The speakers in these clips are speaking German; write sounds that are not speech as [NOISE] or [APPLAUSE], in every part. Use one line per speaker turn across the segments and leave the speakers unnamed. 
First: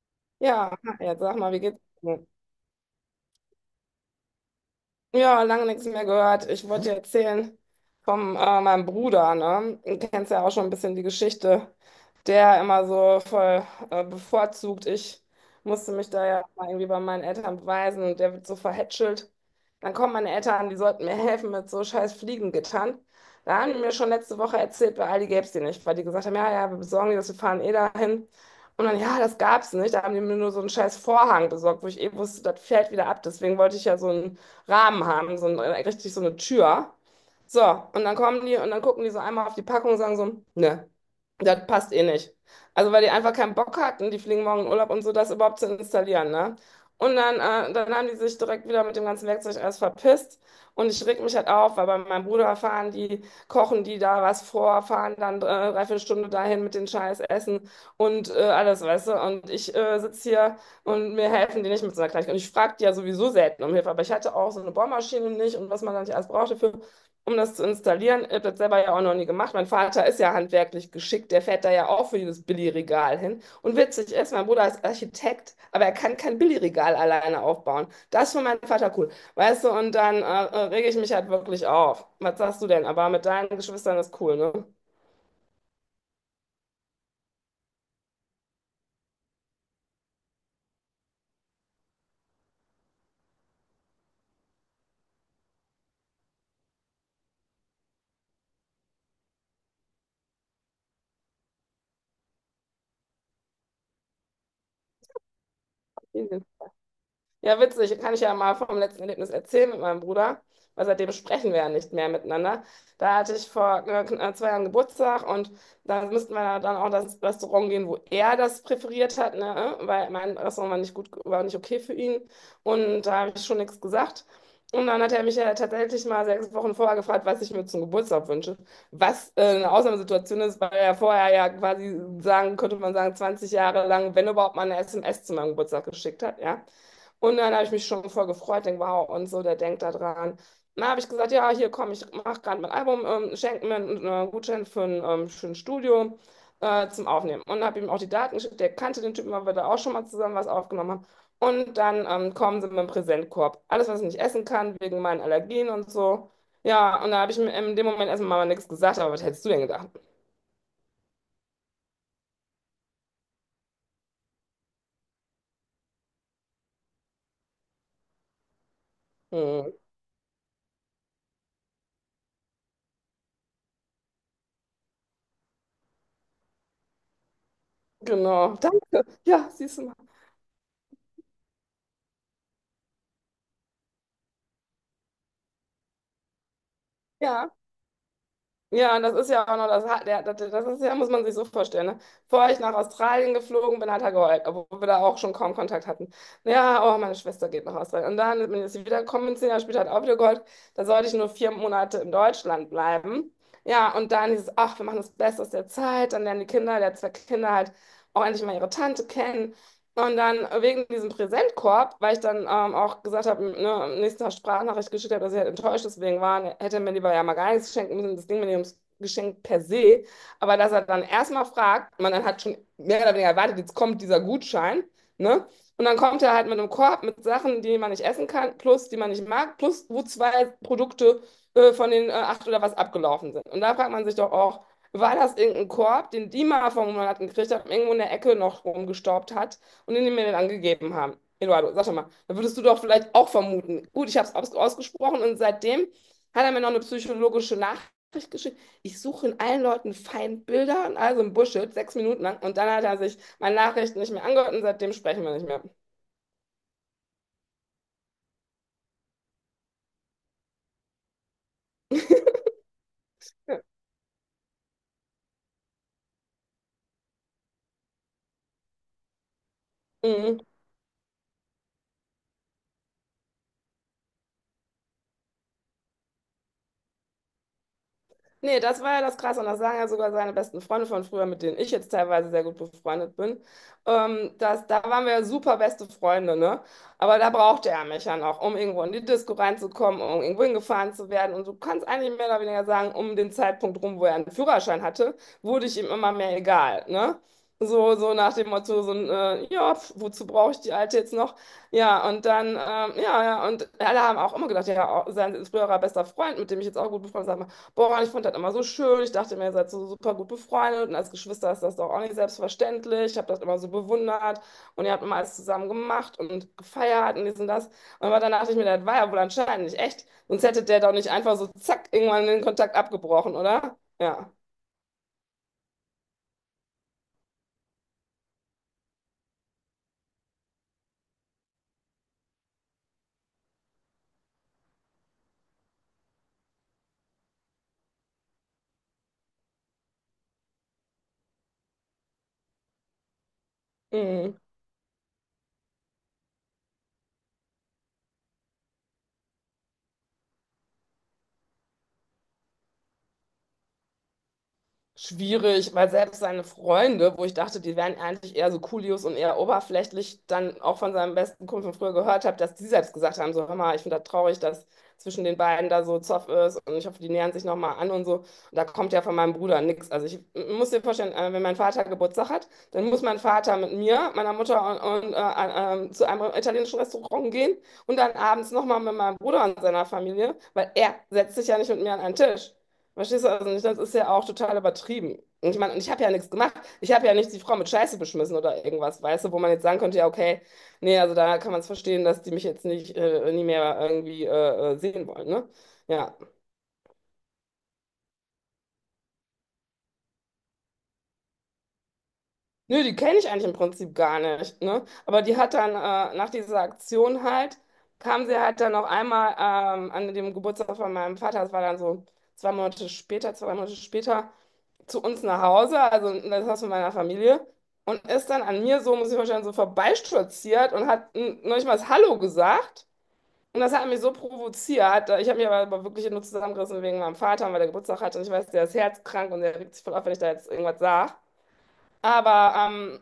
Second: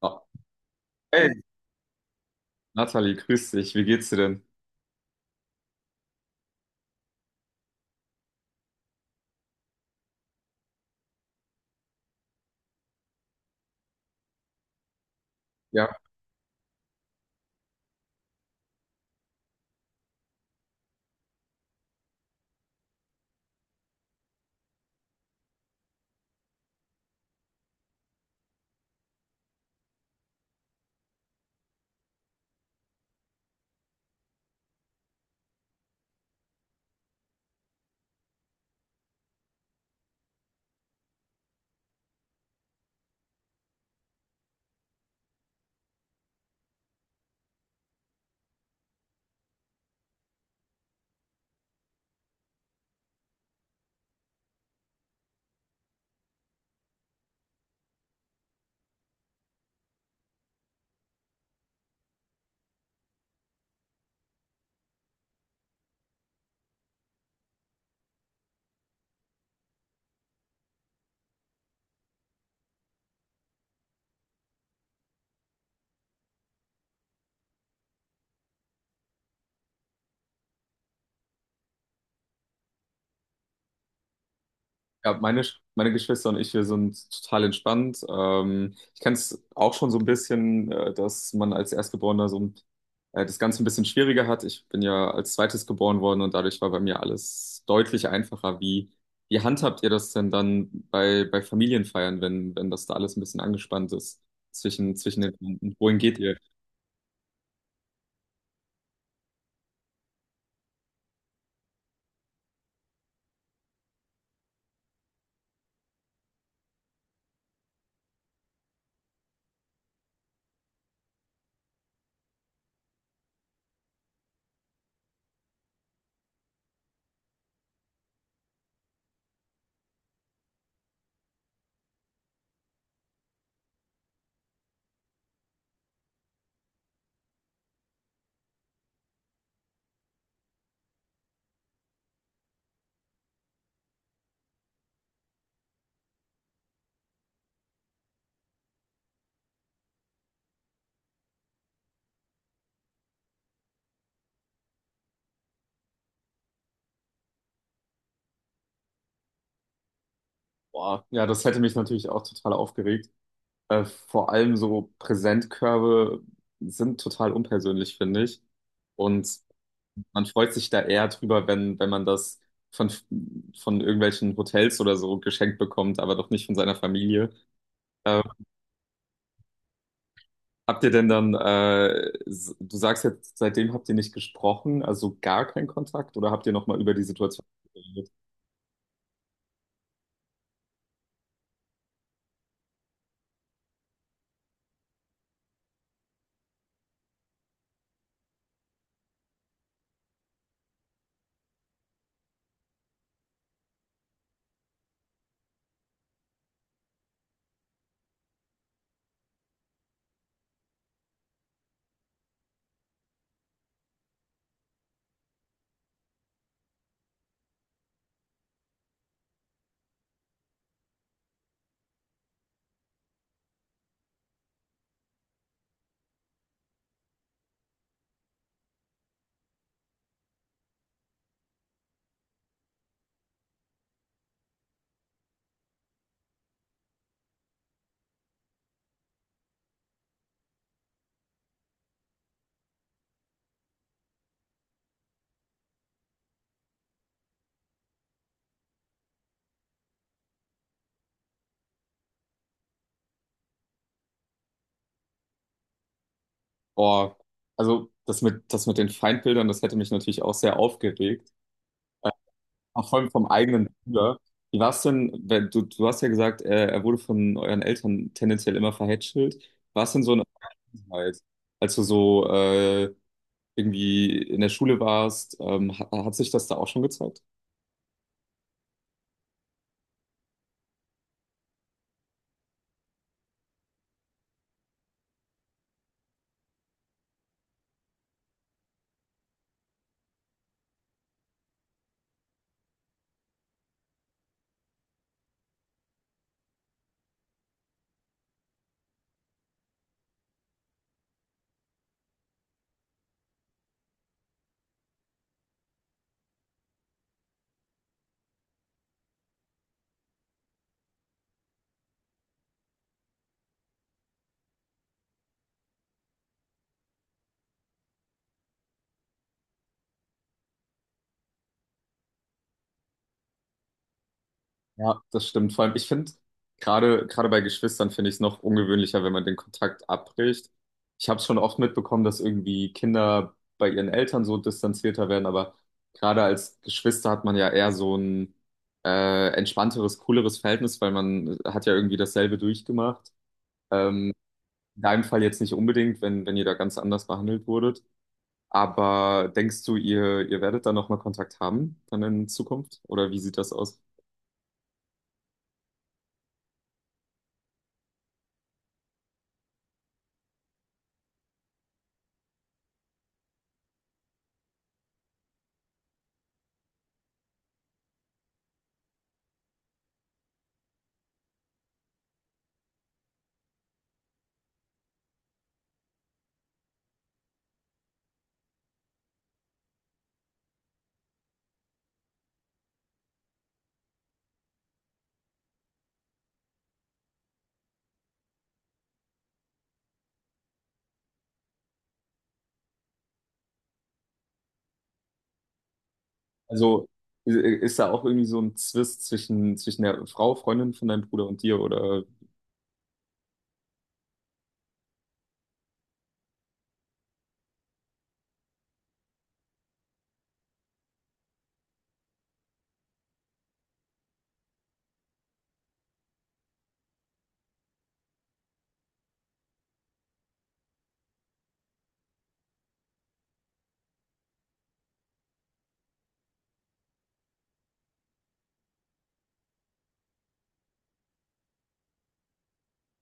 Ah,
Ja, ja,
hey,
sag mal, wie geht's dir?
Nathalie, grüß dich. Wie geht's dir denn?
Ja, lange nichts mehr gehört. Ich wollte dir erzählen von meinem Bruder, ne? Du kennst ja auch schon ein bisschen die Geschichte, der immer so voll bevorzugt. Ich musste
Ja,
mich da ja mal irgendwie bei meinen Eltern beweisen, und der wird so verhätschelt. Dann kommen meine Eltern, die sollten mir helfen mit so scheiß Fliegengittern. Da haben die mir schon letzte Woche erzählt, bei Aldi gäbe es die nicht, weil die gesagt haben, ja, ja, wir besorgen die das, wir fahren eh dahin. Und dann, ja, das gab's nicht. Da haben die mir nur so einen scheiß Vorhang besorgt, wo ich eh wusste, das fällt wieder ab. Deswegen wollte ich ja so einen Rahmen haben, so ein, richtig so eine Tür. So, und dann kommen die und dann gucken die so einmal auf die Packung und sagen so, ne, das passt eh nicht. Also weil die einfach keinen Bock hatten, die fliegen morgen in Urlaub und so, das überhaupt zu installieren, ne? Und dann haben die sich direkt wieder mit dem ganzen Werkzeug alles verpisst. Und ich reg mich halt auf, weil bei meinem Bruder fahren die, kochen die da was vor, fahren dann drei, vier Stunden dahin mit den scheiß Essen und alles, weißt du. Und ich sitze hier und mir helfen die nicht mit so einer Kleinigkeit. Und ich frage die ja sowieso selten um Hilfe, aber ich hatte auch so eine Bohrmaschine nicht und was man dann nicht alles brauchte für, um das zu installieren. Ich habe das selber ja auch noch nie gemacht. Mein Vater ist ja handwerklich geschickt, der fährt da ja auch für jedes Billigregal hin. Und witzig ist, mein Bruder ist Architekt, aber er kann kein Billigregal alleine aufbauen. Das ist für meinen Vater cool. Weißt du, und dann rege ich mich halt wirklich auf. Was sagst du denn? Aber mit deinen Geschwistern ist cool, ne?
ja, meine Geschwister und ich, wir sind total entspannt. Ich kenne es auch schon so ein bisschen, dass man als Erstgeborener so das Ganze ein bisschen schwieriger hat. Ich bin ja als Zweites geboren worden und dadurch war bei mir alles deutlich einfacher. Wie handhabt ihr das denn dann bei Familienfeiern, wenn das da alles ein bisschen angespannt ist zwischen den Wohin geht ihr?
Ja, witzig. Kann ich ja mal vom letzten Erlebnis erzählen mit meinem Bruder, weil seitdem sprechen wir ja nicht mehr miteinander. Da hatte ich vor zwei Jahren Geburtstag, und da müssten wir ja dann auch das Restaurant gehen, wo er das präferiert hat, ne? Weil mein Restaurant war nicht gut, war nicht okay für ihn, und da habe ich schon nichts gesagt. Und dann hat er mich ja tatsächlich mal 6 Wochen vorher gefragt, was ich mir zum Geburtstag wünsche. Was eine Ausnahmesituation ist, weil er vorher ja quasi sagen, könnte man sagen, 20 Jahre lang, wenn überhaupt mal eine SMS zu meinem Geburtstag geschickt hat, ja. Und dann habe ich mich schon voll gefreut, denke, wow, und so, der denkt da dran. Dann habe ich gesagt, ja, hier komm, ich mache gerade mein Album, schenke mir einen Gutschein für ein schönes Studio zum Aufnehmen. Und habe ihm auch die Daten geschickt, der kannte den Typen, weil wir da auch schon mal zusammen was aufgenommen haben. Und dann kommen sie mit dem Präsentkorb. Alles, was ich nicht essen kann, wegen meinen Allergien und so. Ja, und da habe ich mir in dem Moment erstmal mal nichts gesagt, aber was hättest du denn gedacht?
Boah, ja, das hätte mich natürlich auch total aufgeregt. Vor allem so Präsentkörbe sind total unpersönlich, finde ich. Und
Hm,
man freut sich da eher drüber, wenn, wenn man das von, von irgendwelchen Hotels oder so geschenkt bekommt, aber doch nicht von seiner Familie. Äh,
genau, [LAUGHS] danke. Ja, siehst du mal.
Habt ihr denn dann, du sagst jetzt, seitdem habt ihr nicht gesprochen, also gar keinen Kontakt oder habt ihr nochmal über die Situation
Ja.
geredet?
Ja, und das ist ja auch noch das, das ist ja, muss man sich so vorstellen. Ne? Bevor ich nach Australien geflogen bin, hat er geheult, obwohl wir da auch schon kaum Kontakt hatten. Ja, oh, meine Schwester geht nach Australien. Und dann bin ich wiedergekommen, bin, 10 Jahre später hat er auch wieder geheult. Da sollte ich nur 4 Monate in Deutschland bleiben. Ja, und dann hieß es, ach, wir machen das Beste aus der Zeit. Dann lernen die Kinder, der hat zwei Kinder halt, auch endlich mal ihre Tante kennen. Und dann wegen diesem Präsentkorb, weil ich dann auch gesagt habe, ne, am nächsten Tag Sprachnachricht geschickt habe, dass ich halt enttäuscht deswegen war, hätte er mir lieber ja mal gar nichts schenken müssen, das Ding mir nicht ums Geschenk per se. Aber dass er dann erstmal fragt, man dann hat schon mehr oder weniger erwartet, jetzt kommt dieser Gutschein, ne? Und dann kommt er halt mit einem Korb mit Sachen, die man nicht essen kann, plus die man nicht mag, plus wo zwei Produkte von den acht oder was abgelaufen sind. Und da fragt man sich doch auch, war das irgendein Korb, den die mal vor einem Monat gekriegt hat, irgendwo in der Ecke noch rumgestaubt hat und die mir den angegeben haben? Eduardo, sag doch mal, da würdest du doch vielleicht auch vermuten. Gut, ich habe es aus ausgesprochen, und seitdem hat er mir noch eine psychologische Nachricht geschickt. Ich suche in allen Leuten Feindbilder und also im Bullshit, 6 Minuten lang. Und dann hat er sich meine Nachricht nicht mehr angehört, und seitdem sprechen wir nicht mehr.
Boah, also das das mit den Feindbildern, das hätte mich natürlich auch sehr aufgeregt. Auch vor allem vom
Ja.
eigenen Bruder. Wie war es denn, wenn du, du hast ja gesagt, er wurde von euren Eltern tendenziell immer verhätschelt. War es denn so eine
Mhm.
Vergangenheit, als du so irgendwie in der Schule warst, hat, hat sich das da auch schon gezeigt?
Nee, das war ja das Krasse. Und das sagen ja sogar seine besten Freunde von früher, mit denen ich jetzt teilweise sehr gut befreundet bin. Da waren wir ja super beste Freunde, ne? Aber da brauchte er mich ja noch, um irgendwo in die Disco reinzukommen, um irgendwo hingefahren zu werden. Und du kannst eigentlich mehr oder weniger sagen, um den Zeitpunkt rum, wo er einen Führerschein hatte, wurde ich ihm immer mehr egal, ne? So, so nach dem Motto, so ein, ja, pf, wozu brauche ich die Alte jetzt noch? Ja, und ja, ja, und alle haben auch immer gedacht, ja, auch sein früherer bester Freund, mit dem ich jetzt auch gut befreundet bin: Boah, ich fand das immer so schön. Ich dachte mir, ihr seid so super gut befreundet, und als Geschwister ist das doch auch nicht selbstverständlich. Ich habe das immer so bewundert, und ihr habt immer alles zusammen gemacht und gefeiert und dies und das. Und aber dann dachte ich mir, das war ja wohl anscheinend nicht echt. Sonst hätte der doch nicht einfach so zack irgendwann den Kontakt abgebrochen, oder? Ja.
Ja, das stimmt. Vor allem, ich finde, gerade bei Geschwistern finde ich es noch ungewöhnlicher, wenn man den Kontakt abbricht. Ich habe es schon oft mitbekommen, dass irgendwie Kinder bei ihren Eltern so distanzierter werden, aber gerade als Geschwister hat man ja eher so ein entspannteres, cooleres Verhältnis, weil man hat ja irgendwie dasselbe durchgemacht. Ähm,
Mhm.
in deinem Fall jetzt nicht unbedingt, wenn, wenn ihr da ganz anders behandelt wurdet. Aber denkst du, ihr werdet da nochmal Kontakt haben dann in Zukunft? Oder wie sieht das aus?
Schwierig, weil selbst seine Freunde, wo ich dachte, die wären eigentlich eher so Coolios und eher oberflächlich, dann auch von seinem besten Kumpel von früher gehört habe, dass die selbst gesagt haben, so, hör mal, ich finde das traurig, dass zwischen den beiden da so Zoff ist, und ich hoffe, die nähern sich nochmal an und so. Und da kommt ja von meinem Bruder nichts. Also ich muss dir vorstellen, wenn mein Vater Geburtstag hat, dann muss mein Vater mit mir, meiner Mutter zu einem italienischen Restaurant gehen und dann abends nochmal mit meinem Bruder und seiner Familie, weil er setzt sich ja nicht mit mir an einen Tisch. Verstehst du? Also nicht, das ist ja auch total übertrieben. Und ich meine, und ich habe ja nichts gemacht. Ich habe ja nicht die Frau mit Scheiße beschmissen oder irgendwas, weißt du, wo man jetzt sagen könnte, ja, okay, nee, also da kann man es verstehen, dass die mich jetzt nicht, nie mehr irgendwie sehen wollen, ne? Ja.
Also i- ist da auch irgendwie so ein Zwist zwischen der Frau, Freundin von deinem Bruder und dir? Oder
Nö, die kenne ich eigentlich im Prinzip gar nicht, ne? Aber die hat dann nach dieser Aktion halt, kam sie halt dann noch einmal an dem Geburtstag von meinem Vater, das war dann so 2 Monate später, zu uns nach Hause, also in das Haus von meiner Familie, und ist dann an mir so, muss ich vorstellen, so vorbeistolziert und hat noch nicht mal das Hallo gesagt. Und das hat mich so provoziert. Ich habe mich aber wirklich nur zusammengerissen wegen meinem Vater, weil der Geburtstag hatte. Und ich weiß, der ist herzkrank und der regt sich voll auf, wenn ich da jetzt irgendwas sage. Aber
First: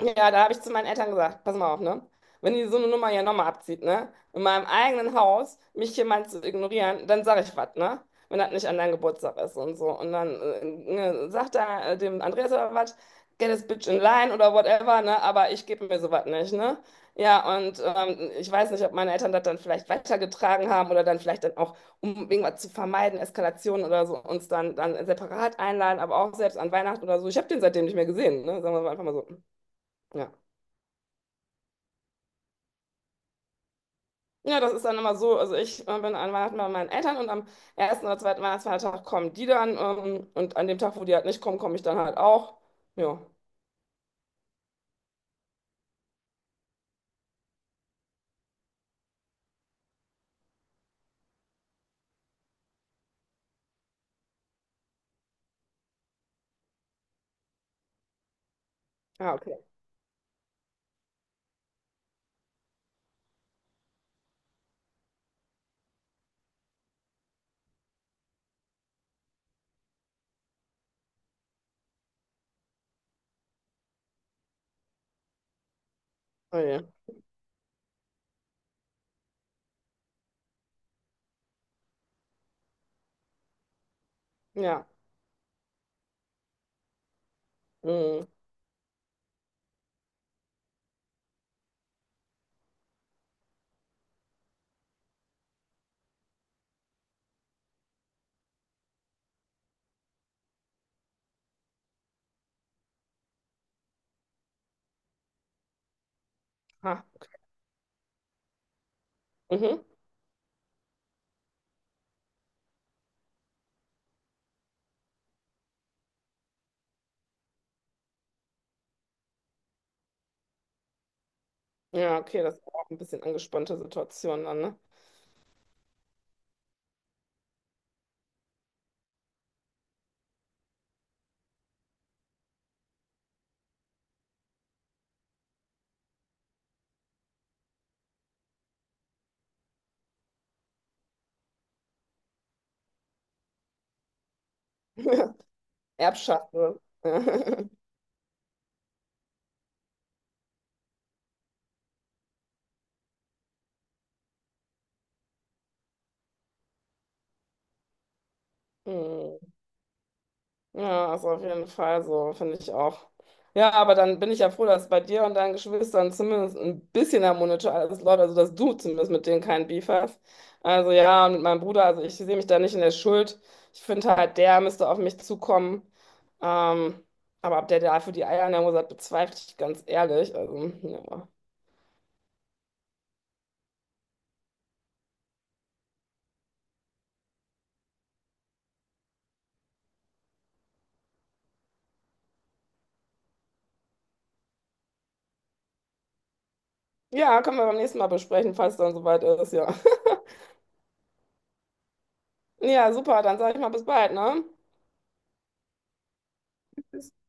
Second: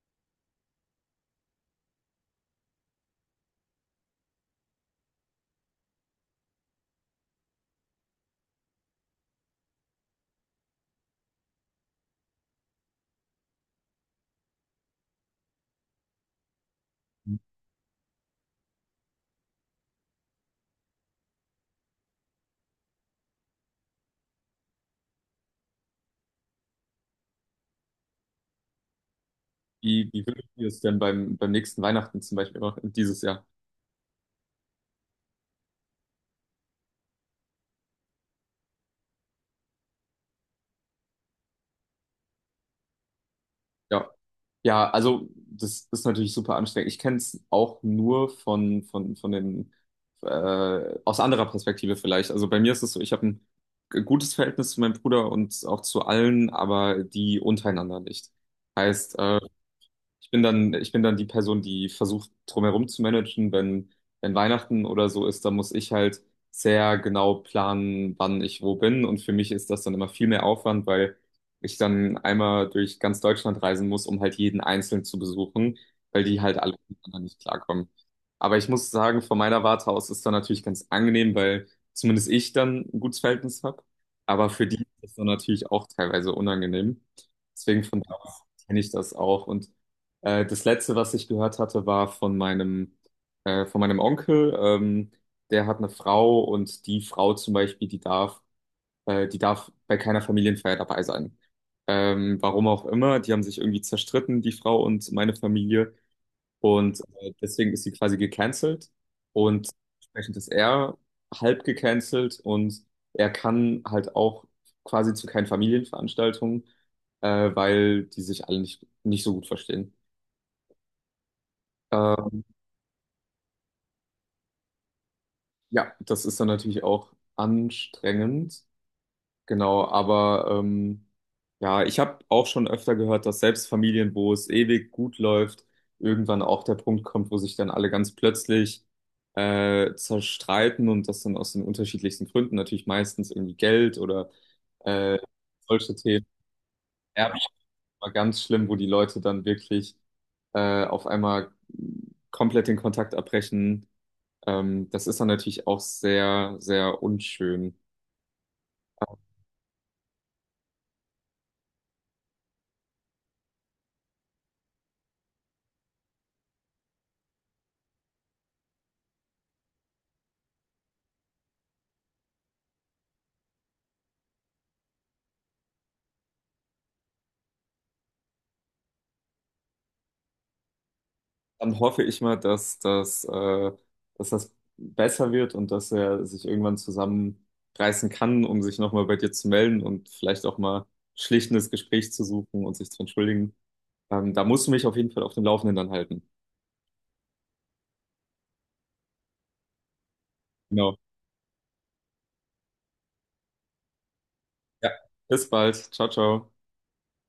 ja, da habe ich zu meinen Eltern gesagt, pass mal auf, ne? Wenn die so eine Nummer hier nochmal abzieht, ne? In meinem eigenen Haus, mich jemand zu ignorieren, dann sage ich was, ne? Wenn das nicht an deinem Geburtstag ist und so. Und dann ne, sagt er dem Andreas oder was, get this bitch in line oder whatever, ne? Aber ich gebe mir sowas nicht, ne? Ja, und ich weiß nicht, ob meine Eltern das dann vielleicht weitergetragen haben oder dann auch, um irgendwas zu vermeiden, Eskalationen oder so, uns dann separat einladen, aber auch selbst an Weihnachten oder so. Ich habe den seitdem nicht mehr gesehen, ne? Sagen wir mal einfach mal so.
wie, wie
Ja.
würdet ihr es denn beim, beim nächsten Weihnachten zum Beispiel machen, dieses Jahr?
Ja, das ist dann immer so. Also ich bin an Weihnachten bei meinen Eltern und am ersten oder zweiten Weihnachtsfeiertag kommen die dann. Und an dem Tag, wo die halt nicht kommen, komme ich dann halt auch. Ja,
Ja. Ja, also das ist natürlich super anstrengend. Ich kenne es auch nur von den, aus anderer Perspektive vielleicht. Also bei mir ist es so, ich habe ein gutes Verhältnis zu meinem Bruder und auch zu allen, aber die untereinander nicht. Heißt,
ja, okay.
ich bin dann, ich bin dann die Person, die versucht, drumherum zu managen. Wenn Weihnachten oder so ist, dann muss ich halt sehr genau planen, wann ich wo bin. Und für mich ist das dann immer viel mehr Aufwand, weil ich dann einmal durch ganz Deutschland reisen muss, um halt jeden Einzelnen zu besuchen, weil die halt
Oh
alle
je.
miteinander nicht klarkommen. Aber ich muss sagen, von meiner Warte aus ist dann natürlich ganz angenehm, weil zumindest ich dann ein gutes Verhältnis habe. Aber für die ist
Ja.
das dann natürlich auch teilweise unangenehm. Deswegen von da
Mhm.
aus kenne ich das auch. Und das letzte, was ich gehört hatte, war von von meinem Onkel. Der hat eine Frau und die Frau zum Beispiel, die darf bei keiner Familienfeier dabei sein. Warum auch immer, die haben sich irgendwie zerstritten, die Frau und meine Familie. Und
Ha.
deswegen ist sie quasi gecancelt. Und
Mhm.
entsprechend ist er halb gecancelt und er kann halt auch quasi zu keinen Familienveranstaltungen, weil die sich alle nicht, nicht so gut verstehen.
Ja, okay,
Ähm,
das ist auch ein bisschen angespannte Situation dann, ne?
Ja, das ist dann natürlich auch anstrengend, genau, aber ja, ich habe auch schon öfter gehört, dass selbst Familien, wo es ewig gut läuft, irgendwann auch der Punkt kommt, wo sich dann alle ganz plötzlich zerstreiten und das dann aus den unterschiedlichsten Gründen, natürlich meistens irgendwie Geld oder äh,
[LAUGHS]
solche Themen,
Erbschaft. Ne?
Erbschaft
[LAUGHS]
war ganz schlimm, wo die Leute dann wirklich auf einmal komplett den Kontakt abbrechen. Das ist dann natürlich auch sehr, sehr unschön.
Mhm. Ja, ist auf jeden Fall so, finde ich auch. Ja, aber dann bin ich ja froh, dass bei dir und deinen Geschwistern zumindest ein bisschen harmonischer alles läuft, also dass du zumindest mit denen keinen Beef hast. Also ja, und mit meinem Bruder, also ich sehe mich da nicht in der Schuld. Ich finde halt, der müsste auf mich zukommen. Ähm, aber ob der dafür die Eier in der Hose hat, bezweifle ich ganz ehrlich. Also, ja.
Dann hoffe ich mal, dass das besser wird und dass er sich irgendwann zusammenreißen kann, um sich nochmal bei dir zu melden und vielleicht auch mal schlichtendes Gespräch zu suchen und sich zu entschuldigen. Da musst du mich auf jeden Fall auf dem Laufenden dann halten.
Ja, können wir beim nächsten Mal besprechen, falls dann soweit ist, ja. [LAUGHS]
Genau.
Ja, super, dann sage ich mal bis bald, ne?
Ja, bis bald. Ciao, ciao.
Bis